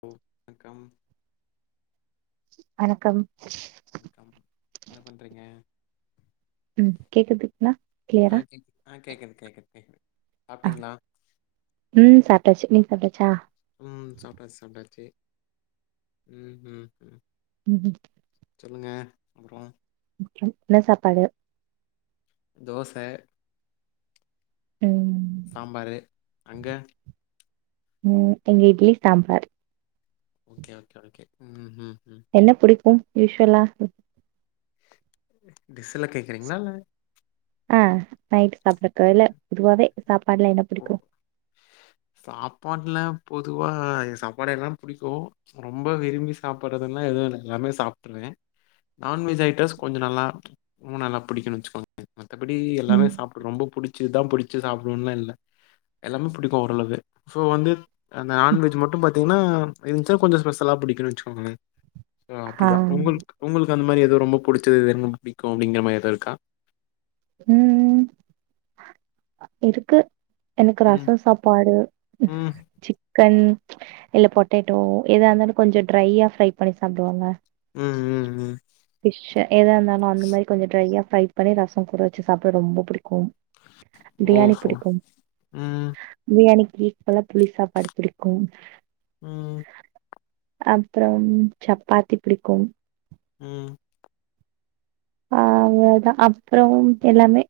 Come welcome வணக்கம் வணக்கம் என்ன பண்றீங்க உம் கேக்குதுங்ளா ஆஹ் கேக்கு ஆ கேக்குது கேக்குது கேக்குது ஆ சாப்ட்டீங்களா ம் சாப்ட்டாச்சு நீங்க சாப்ட்டாச்சா உம் சாப்ட்டாச்சு சாப்ட்டாச்சு உம் உஹம் உஹம் உஹம் சொல்லுங்க அப்றோ [unintelligible] என்ன சாப்பாடு தோச உம் சாம்பாரு அங்க உம் இங்க idli sambar okay okay okay உம் ஹும் என்ன புடிக்கும் யூஸ்வலா டிஸ்ல்ல கேக்குறீங்களா இல்ல ஆ நைட் சாப்டறக்கு இல்ல பொதுவாவே சாப்பாடுல என்ன ப்போ புடிக்கும் சாப்பாட்ல பொதுவாக சாப்பாடெல்லாம் பிடிக்கும் ரொம்ப விரும்பி சாப்பிடடு்றதுல்லாம் எதுவும் இல்ல எல்லாமே சாப்பி்ருவேன் நான்வெஜ் ஐட்டம்ஸ் கொஞ்சம் நல்லா நல்லா பிடிக்கன்னு வச்சுக்கோ மத்தப்படி எல்லாமே ம் சாப்பிட ரொம்ப புடிச்சதுதான் புடிச்சி வச்ச சாப்பிடும்னுலாம்ல்ல எல்லாமே புடிக்கு ஓரளவு சோ வந்து அந்த நான்வெஜ் மட்டும் பாத்தீங்கன்னா இருந்துச்சுனா கொஞ்ச ஸ்பெசலா பிடிக்குன்னு வச்சுக்கோங்களே ஆ அப்டிதா உங்களுக்கு உங்களுக்கு து அந்த மாரி ஏதோ ரொம்ப புடிச்சது எனக்கும் பிடிக்கும் அப்டிங்கிற மாரி ஏதாவது இருக்கா உம் இருக்கு எனக்கு ம் ரசம் சாப்பாடு ம் சிக்கன் இல்ல பொட்டேட்டோ எதா இருந்தாலு கொஞ்ச ட்ரையா ஃப்ரை பண்ணி சாப்டுவோல்ல உம் உம் உம் எதா இருந்தாலு அந்த மாரி கொஞ்ச ட்ரையா [unintelligible] பண்ணி ரசம் கூட ச்சு சாப்ட ரொம்ப புடிக்கும் பிரியாணி ஓஹோ! புடிக்கும் ம் பிரியாணி வீட்லல்லா புளி சாப்பாடு புடிக்கும் ம் அப்புறம் சப்பாத்தி பிடிக்கும் உம் அவ்ளோதா அப்றோம் எல்லாமே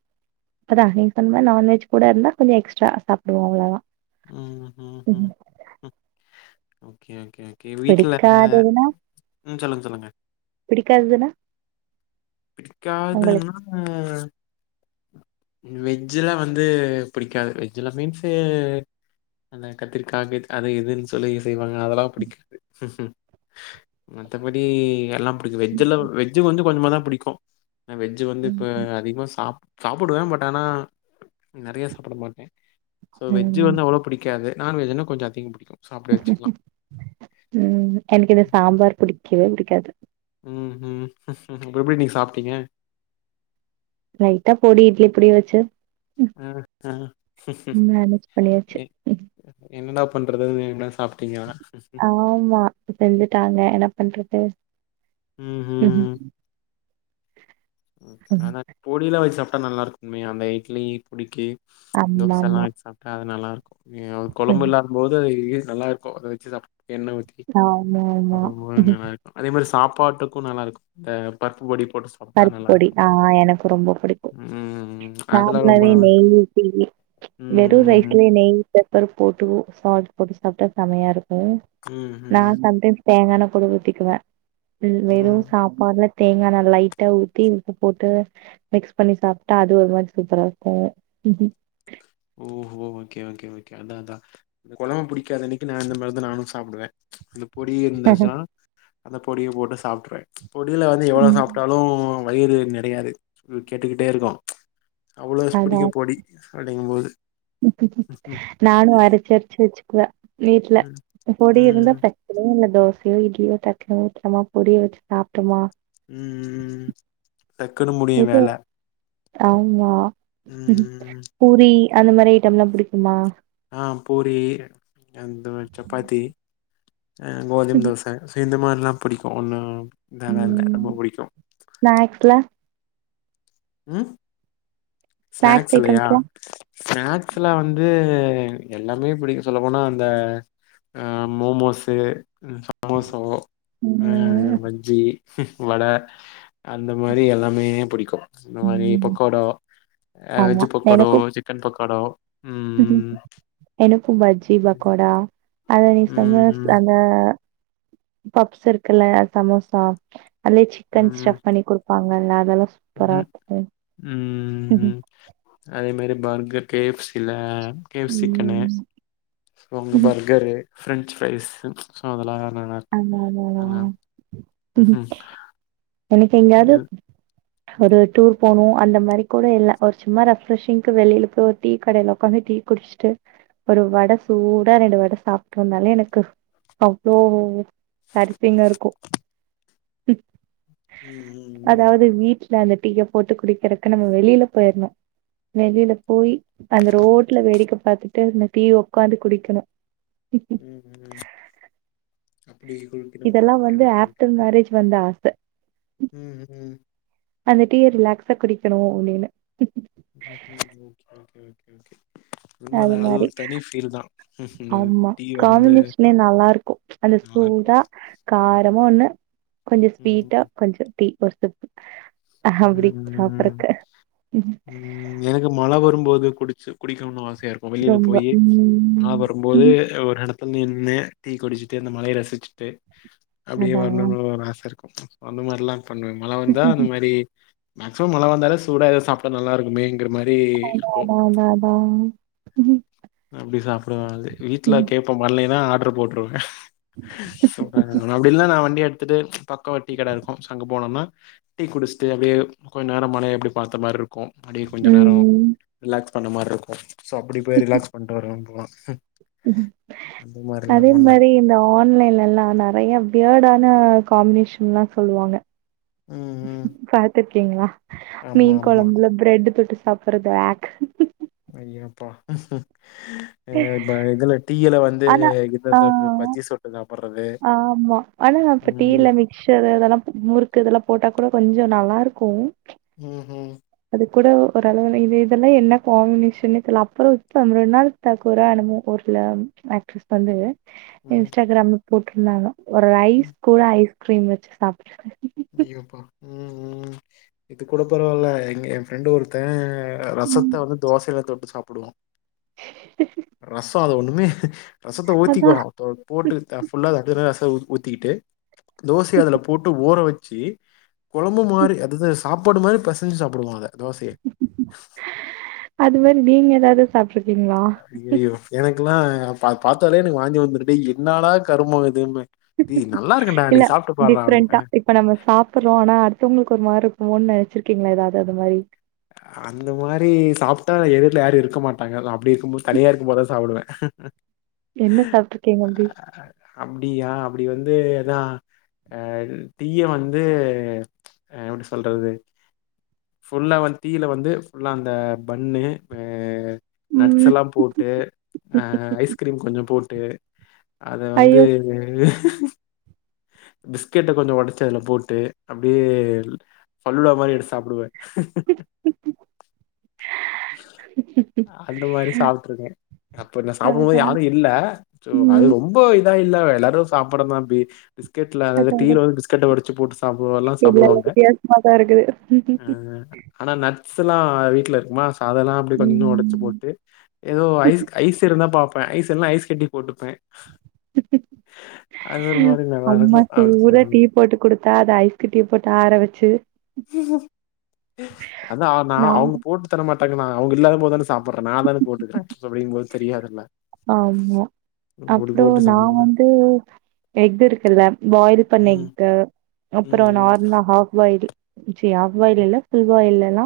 இப்பதா நீங்க சொன்ன மாரி நான்வெஜ் கூட இருந்தா கொஞ்ச எக்ஸ்ட்ரா சாப்டுவோ அவ்ளோதா உம் உஹ்ம் உஹ்ம் ஓகே ஓகே ஓகே வீட்டுல பிடிக்காததுன்னா ம் சொல்லுங்க சொல்லுங்க பிடிக்காதுனா படிக்காதுன்னா வெஜ்ஜ்ல வந்து புடிக்காது வெஜ்ஜ்ல மீன்ஸ் அந்த கத்திரிக்காக அதை எதுன்னு சொல்லி செய்வாங்க அதெல்லாம் பிடிக்காது மத்தப்படி எல்லாம் அங்கு வெஜ்ஜல்ல வெஜ்ஜு வந்து கொஞ்சமா தான் புடிக்கும் ஆனா வெஜ்ஜ் வந்து இப்ப அதிகமா சாப்ப சாப்படுவேன் பட் ஆனா நெறைய சாப்பட மாட்டேன் சோ வெஜ்ஜு ம் வந்து அவ்வளோ பிடிக்காது நான்வஜ்ன்னா கொஞ்சம் அதிகம் பிடிக்கும் ம் எனக்கு என்ன சாம்பார் புடிக்கவே புடி [unintelligible] உம் ஹம் அ எப்டி நீங்க சாப்பட்டீங்க லைட்டா பொடி இட்லி பொடி வச்சு ஆஹஹ மேனேஜ் பண்ணியாச்சு ம். என்னடா பண்றது என்ன சா ஆமா செஞ்சுட்டாங்க என்ன பண்றது ம் அதன பொடில வைச்ச பட்ட நல்லாிருக்குணுமே அந்த இட்லி பொடிக்கு ஆமா தோசை எல்லாம் ஆமா வச்ச சாப்பட்டா அதா நல்லா [unintelligible] அ ம். கொழம்புல்லா போது நல்லா இருக்கும் அத வச்சு எண்ண ஊற்றி ஆமா அப்ப போ ஆமா நல்லா இருக்கும் அதே மாரி சாப்ப பாட்டுக்கும் நல்லா இருக்கும் இந்த பருப்பு பொடி போட்டு சாப்ட்டா பருப்பு நல்லா பொடி இருக்கும் ஆ எனக்கு ரொம்ப பிடிக்கும் ம் அதெல்லாம் ரொம்ப நார்மலாவே நல்லா இருக்கும் நெய் ஊத்தி வெறும் ம் ரைஸ்லயே நெய் பேப்பர் போட்டு சால்ட் போட்டு சாப்பட்டா செமையா இருக்கும் ஹ ம் ம் நான் சந்த தேங்கான கூட ஊத்திக்குவேன் ம் வெறும் சாப்பாடுல தேங்கா நல்லா ட்ட ஊத்தி உப்ப போட்டு மிக்ஸ் பண்ணி சாப்பிட்டா அது ஒரு மாரி சூப்பரா இருக்கும் ஓஹோ ஓகே ஓகே ஓகே அதா அதா இந்த கொழம்பு புடிக்காத அன்னைக்கி நா இந்த மாரிதா நானு சாப்டுவே [unintelligible] புடியிருந்தசா அந்த பொடிய போட்டு சாப்ட்ருவே பொடியில வந்து எவ்வளோ சாப்ட்டாலும் வயிறு நிறையாது ம் கேட்டுக்கிட்டே இருக்கும் அவ்ளோ பிடிக்கு பொடி [unintelligible] ப்டிங்கும்போது நானும் அரைச்சு அரைச்சு வச்சுக்கவே வீட்ல ம் ம் பொடி இருந்தா ம் பிரச்சனயே இல்ல தோச யோ இட்லியோ தடல வெச்சமா பொரிடிய வச்சு சாப்பிட்டோமா டக்குனு முடியு இது வேல ஆமா உம் ம் பூரி அந்த மாரி ஐட்டம்லா பிடிக்குமா ஆஹ் பூரி அந்த சப்பாத்தி ஆ கோதும தோச சேந்த மாரி எல்லா பிடிக்கு ஒன்ன உம் ஸ்நாக்ஸ்ல உம் ஸ்நாக்ஸ் ஸ்நாக்ஸலயா ஐட்டம்ஸ்லா ஸ்நாக்ஸ்ல வந்து எனக் எல்லாமே புடிக்கு சொல்ல போனா அந்த ஆ மோமோஸு ஆ சமோசோவு ஆ ம் பஜ்ஜி வட அந்த மாரி எல்லாமே புடிக்கு அந்த மாரி ம் பக்கோடோ ஆ வெஜ் பக்கோடோ சிக்கன் பக்கோடோ ம் எனக்கும் பஜ்ஜி பக்கோடா அத நீ சொன்ன ம் ம் அத பஃப்ஸ் இருக்குல்ல சமோசா அதுலயே சிக்கன் ஸ்டஃப் பண்ணி குடுப்பாங் இல்லல்ல அதல உம் உம் உம் அதே மாரி பர்கர் கே எஃப் சி ல கே எஃப் சி சிக்கனு ம் அவங்க பர்கரு ஃப்ரெஞ்ச் ஃப்ரைஸு ஸோ அதெல்லா நல்லா இருக்கு ஆமா ஆமா ஆ மாமா ம்ஹூம் எனக்கு எங்காவது இது ஒரு டூர் போகனும் அந்த மாரி கூட இல்ல ஒரு சும்மா ரெஃப்ரெஷிங்கு வெளியில போய் டீ கடல உக்காந்து டீ குடிச்சுட்டு ஒரு வட சூடா ரெண்டு வட சாப்பட்டு வந்தாலே எனக்கு அவ்ளோ அரிசிங்க இருக்கும் ம் ம் அதாவது வீட் இ அந்த டீய போட்டு குடிக்கிறக்கு நம்ம வெளியில போயிடணும் வெளியில போய் அந்த ரோட்ல வேடிக்க பாத்துட்டு அந்த டீய உக்காந்து குடிக்கணும் ம் ம் அப்டி குளிக்கணு இதெலாம் ஓகே வந்து ஓகே ஓகே ஆப்டர் மேரேஜ் வந்தா ச ம் ம் அந்த டீய ரிலாக்ஸா குடிக்கணும் அப்டின்னு [inaudible] அது உண்மதா மாரி ஒரு தனி ஃபீல் தா ம்ஹ்ம் ஆமா டீ வந்து காம்பினேஷனே நல்லா இருக்கும் அந்த நல்லா இருக்கு சூடா காரமா ஒண்ணு கொஞ்சம் ஸ்வீட்டா ம் கொஞ்சம் டீ [inaudible] அப்டி ம் சாப்பறக்க ம் எனக்கு மழ வரும்போது குடிச்சு குடிக்கணும் வாச ச இருக்கும் வெளியில போய் மா வரும்போது ம் ஒரு நடத் இப்போ நின்று டீ குடிச்சிட்டு இந்தந்த மழய ரசிச்சிட்டு அப்டியே அதான். வரணும்னு ஆச இருக்கு அந்த மாரிலாம் பண்ணுவேன் மழ வந்தா அந்த மாரி மேக்சிமம் மழ வந்தால சூட எதவும் சாப்படா நல்லா இருக்குமே அது தா தா தா அப்டி சாப்படுவே அது வீட்டுல கேட்போம் வரலன்னா ஊற போட்ருவே சொல்றே அப்டி இல்ல நான வண்டி த்துட்டு பக்கம் டீ கட இருக்கும் சங்க போனம்னா டீ குடிச்சுட்டு அப்டியே கொஞ்ச நேரம் மழ எப்டி பாத்த மாதிரி இருக்கு இருக்கும் அடியே கொஞ்சம் நேரம் ம். ரிலாக்ஸ் பண்ண மாரி இருக்கும் சப்டி போயி ரிலாக்ஸ் [inaudible] அந்த மாரிலா அதே பண்ணே மாரி இந்த ஆன்லைன் எல்லாம் நெறைய பியர்டான காம்பினேஷன்ல்லாம் சொல்லுவாங்க ம் ம் பாத்துட் க்கீங்ளா ஆமா மீன் ஆமா கொழம்புல பிரெட் தொட்டு சாப்புறது ஆக் ஐயோ அப்பா ஆ இப்ப இதுல டீயல வந்து ஆனா இத ஆ தொட்டு பஜ்ஜி தொட்டு சா ஆமா ஆனா நா இப்ப டீயல மிக்சரு அதெல்லா முறுக்கு இதெல்லா போட்டா கூட கொஞ்ச நல்லா இரு இருக்கும் உஹம் உம் கூட ஓரளவுல இது இது இதெல்லா என்ன காம்பினேஷன்னே தெரில்ல அப்றோ இப்ப அந்த ரெண்டு நாள் [unintelligible] கூட என்னமோ ஊர்ல ஆக்ட்ரஸ் பண்றது ம் இன்ஸ்டாகிராம் போட்ருந்தாங்க ஒரு ரைஸ் கூட ஐஸ் க்ரீம் வச்சு சாப்றா ஐயோ அப்பா உம் உம் இது கூட பரவால எங்க என் ஃப்ரெண்டு ஒருத்த ரசத்தா வந்து தோசையில தொட்டு சாப்டே புடியா [unintelligible] ரசோ அத ஒண்ணுமே ரசத்த அதா ஊத்திக்குவோ அப்ற போட்டு அ ஃபுல்லா அப்டியே ரச த்த உத்திகிட்டு தோசையா அதுல போட்டு ஓறவெக் ச்சி கொழம்பு மாரி அதுதா ஸ் சாப்பாடு மாரி பெசைஞ்சு சாப்பிடுவோ அத தோசைய அது மாரி நீங்க ஏதாவது சாப்ட்ருக்கீங்களா? ஐயயோ எனக்கெலா ஆ பா பாத்தாலே எனக்கு வாந்தி வந்துரு டேய் என்னடா கருமோ இதும்பே இல்ல டிஃப்ரெண்டா அப்படிம்பேன். இப்ப நம்ம சாப்புறோம் ஆனா அடுத்தவங்களுக்கு ஒரு மாரி ஓன்னா வெச்சிருக்கீங்களா ஏதாவது அது மாரி அந்த மாரி சாப்டா எதுர்ல யாரு இருக்க மாட்டாங்க அது அப்டி இருக்கும்போது தனியா இருக்கும்போதுதா சாப்டுவே என்ன சாப்ட்ருக்கீங்க அப்டி? அப்டியா அப்டி வந்து இதா ஆ இது டீய வந்து ஆ எப்டி சொல்றது ஃபுல்லா வந் டீயில் வந்து ஃபுல்லாஅந்த பண்ணு ஹ நட்ஸ் ம் எல்லாம் போட்டு அஹ ஐஸ்கிரீம் கொஞ்சம் போட் ட்டு அத வந்து ஐயோ! பிஸ்கெட்ட கொஞ்ச ஒடைச்சு அதுல போட்டு அப்டியே ஃபலூடா மாரி எடுத்து சாப்டுவே [inaudible] அந்த மாரி சாப்ட்டுருக்கே அப்ப நா சாப்டும்போது அதா. யாரும் இல்ல சோ அது ம். ரொம்ப இதாயி இல்ல எல்லாரு சாப்டறதுதா பி பிஸ்கெட்ல அதாவது அதா அதா. டீயில வந்து பிஸ்கெட்ட ஒடச்சு போட்டு சாப்பிடுவ எல்லா இல்ல இல்ல சாப்டுவாங்க வித்தியாசமா தா இருக்குது. ஆ ஆனா நட் ட்ஸ்லா வீட்ல இருக்குமா அதெல்லா அப்டி கொஞ்ச ஒடைச்சு ம். போட்டு ஏதோ ஐஸ் ஐஸ் இருந்தா பாப் ப்ப ஐஸ் இல்லனா ஐஸ் கட்டிய போட்டுப் அது ஒரு மாரி நல்லாருக்கு அம்மா சூடா டீ போட்டு குடுத்தா அத ஐஸ்கட்டிய போட்டு ஆற வச்சு அதா ஆனா நான் அவங்க போட்டு தர மா மாட்டங்கான் அவங்க முதல போதான சாப்படுறே நானனே போட்டுக்கேன் அப்டிங்கும் போது தெரியாதுல்ல ஆமா அப்படி போட்டு அப்பறம் நான சமைப்பே வந்து எக் இருக்கிறத பாயில் பண்ண ம் எக் ம் அப்பறம் ம் நார்மல் ஹல்ப் பாய்ல் செரி பாயில்ல புபல் பாயில் ஹலோ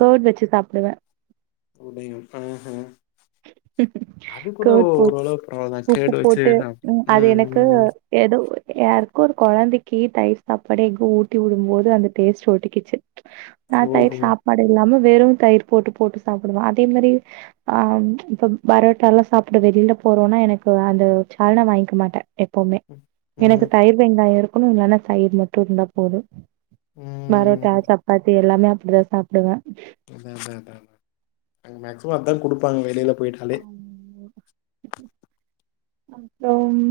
குர்ட் வச்சு சாப்ப ப்படுவே அடையும் ஆஹஹ கர்ட் போ ஓரளவுக்கு பரவால்லதா உப்பு கேடு வச்சு போட்டு சாப் உ அது ம் எனக்கு ம் ஏதோ யாருக்கும் ஒரு கொழந்தைக்கு தயிர் சாப்பாடு எக் ஊட்டி விடும்போது அந்த டேஸ்ட் ஒட்டக்குச்சு நான ஓஹோ தயிர் சாப்பாடு இல்லாம வெறும் தயிர் போட்டு போட்டு சாப்படுவான் அதே மாரி ஆ இப்ப பரோட்டா எல்லாம் சாப்பட்டு வெளியில போறோம்னா எனக்கு அந்த சாலன வாங்கிக்க மாட்டேன் எப்வுமே எனக்கு ம் தயிர் வெங்காயம் இருக்கும் அம் இல்லனா தயிர் மட்டும் இருந்தா போதும் பரோட்டா ம் சப்பாத்தி எல்லாமே அப்டிதான் சாப்படுவேன் அதான் அதான் அங்க மேக்சிமம் அதான் கொடுப்பாங்க வெளியல போயிட்டலே அப்பறம்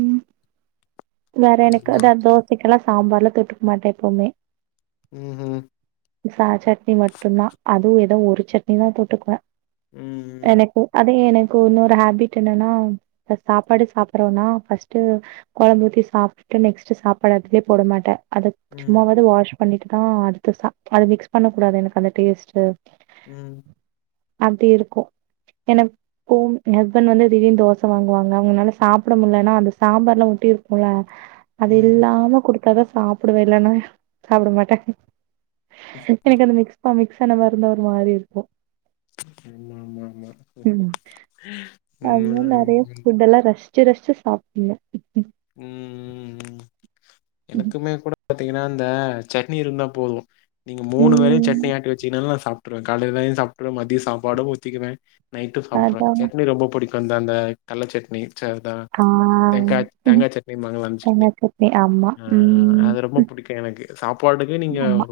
வேற எனக்கு அதா தோசைக்குெல்லாம் சாம்பார்லாம் தொட்டுக்க மாட்டேன் எப்வுமே ம் ம் சா சட்னி மட்டும்தான் அதுவும் ஏதோ ஒரு சட்னி தான் தொட்டுக்குவேன் ம் எனக்கு அது எனக்கு இ இன்னொரு ஹேபிட் என்னன்னா சாப்பாடு சாப்படடுறோம்னா ர்ஸ்ட்ட் குழம்பூஊத்தி சாப்பட்டு நெக்ஸ்ட் சாப்பாடு அதுலயே போட மாட்டேன் அது ம் சும்மாவது வாஷ் பண்ணிட்டு தான் அடுத்த சா அது மிக்ஸ் பண்ண கூடாது எனக்கு அந்த டேஸ்ட்டு ம் அப்டி இருக்கும் எனக்கும் என் ஹஸ்பண்ட் வந்து திடீர்னு தோசை வாங்குவாங்க அவங்கனால சாப்பட முலனா அந்த சாம்பார்லாம் ஒட்டி இருக்கும்ல அது ம் இல்லாம குடுத் அப்ப தான் சாப்படுவேன் இல்லன்னா சாப்பட மாட்டேன் எனக்கு அத மிக்ஸ் பண்ணி [inaudible] இருந்த ஒரு மாரி இருக்கும் ஆமா ஆமா ஆமா ம் அது உண்மதா நேறைய ஃபுட எல்லாம் ரஷ்ட ரசிசுசுசு சாப்படுடனும் ம் ம் ம் எனக்குமே கூட பாத்தீங்கன்னா இந்த சட்னி இருந்தா போதும் மூணு வேளயும் சட்னி ம் ஆட்டி வச்சீன்னால சா ச காலையில சாப்பவேன் மதியம் சாப்பாடு உதிகிவேன் நைட்டு சாப்ருவன் அதா சட்னி ரொம்பிடிக்கும் வந்த அந்த கள்ள சட்னி ஆ [inaudible] ம் தேங்கா சட்னி மங்களம் சட்னி தேங்கா ஆமா ஆ அது ரொம்ப ம் பிடிக்கும் எனக்கு சாப்பாடுக்கு நீங்க ஆமா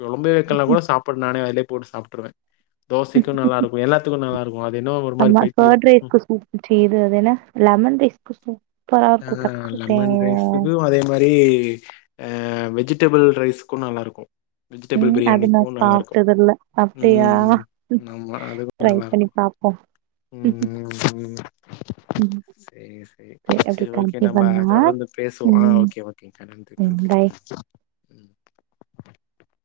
குழம்பு வைக்கலாம் கூட சாப்பாடு நானே அதுல போட்டு சாப்ட்ருவே தோசைக்கு நல்லா இருக்கு எல்லாத்துக்கு நல்லா இருக்கு அது என்னவோ ஒரு மாரி ஆமா பைத்தியோ பேர்ட் ரைஸ்கு சப்து அதுனா லெமன் ரைஸ்க்கு சூப்பரா இருக்கும் ஆ லெமன் ரைஷ்க்கும் அதே மாரி வெஜிடபிள் ரைஸ்க்கக்கும் நல்லாயிருக்கும் வெஜிடபிள் ம். அது நான் பிரியாணிக்கும் நல்லா இருக்கும் சாப்பிட்டதில்ல. அப்படியா? ம் ஆமா அதுவும் ட்ரை நல்லா பண்ணி இருக்கும் பார்ப்போம். ம் ம். செரி சரி. அப்படி செரி ஓகே நம்ம கண்டிப்பா தான். தொடர்ந்து பேசுவோம் ஆ ம். ஓகே ஓகே நன்றி ம். நன்றி பை. [inaudible]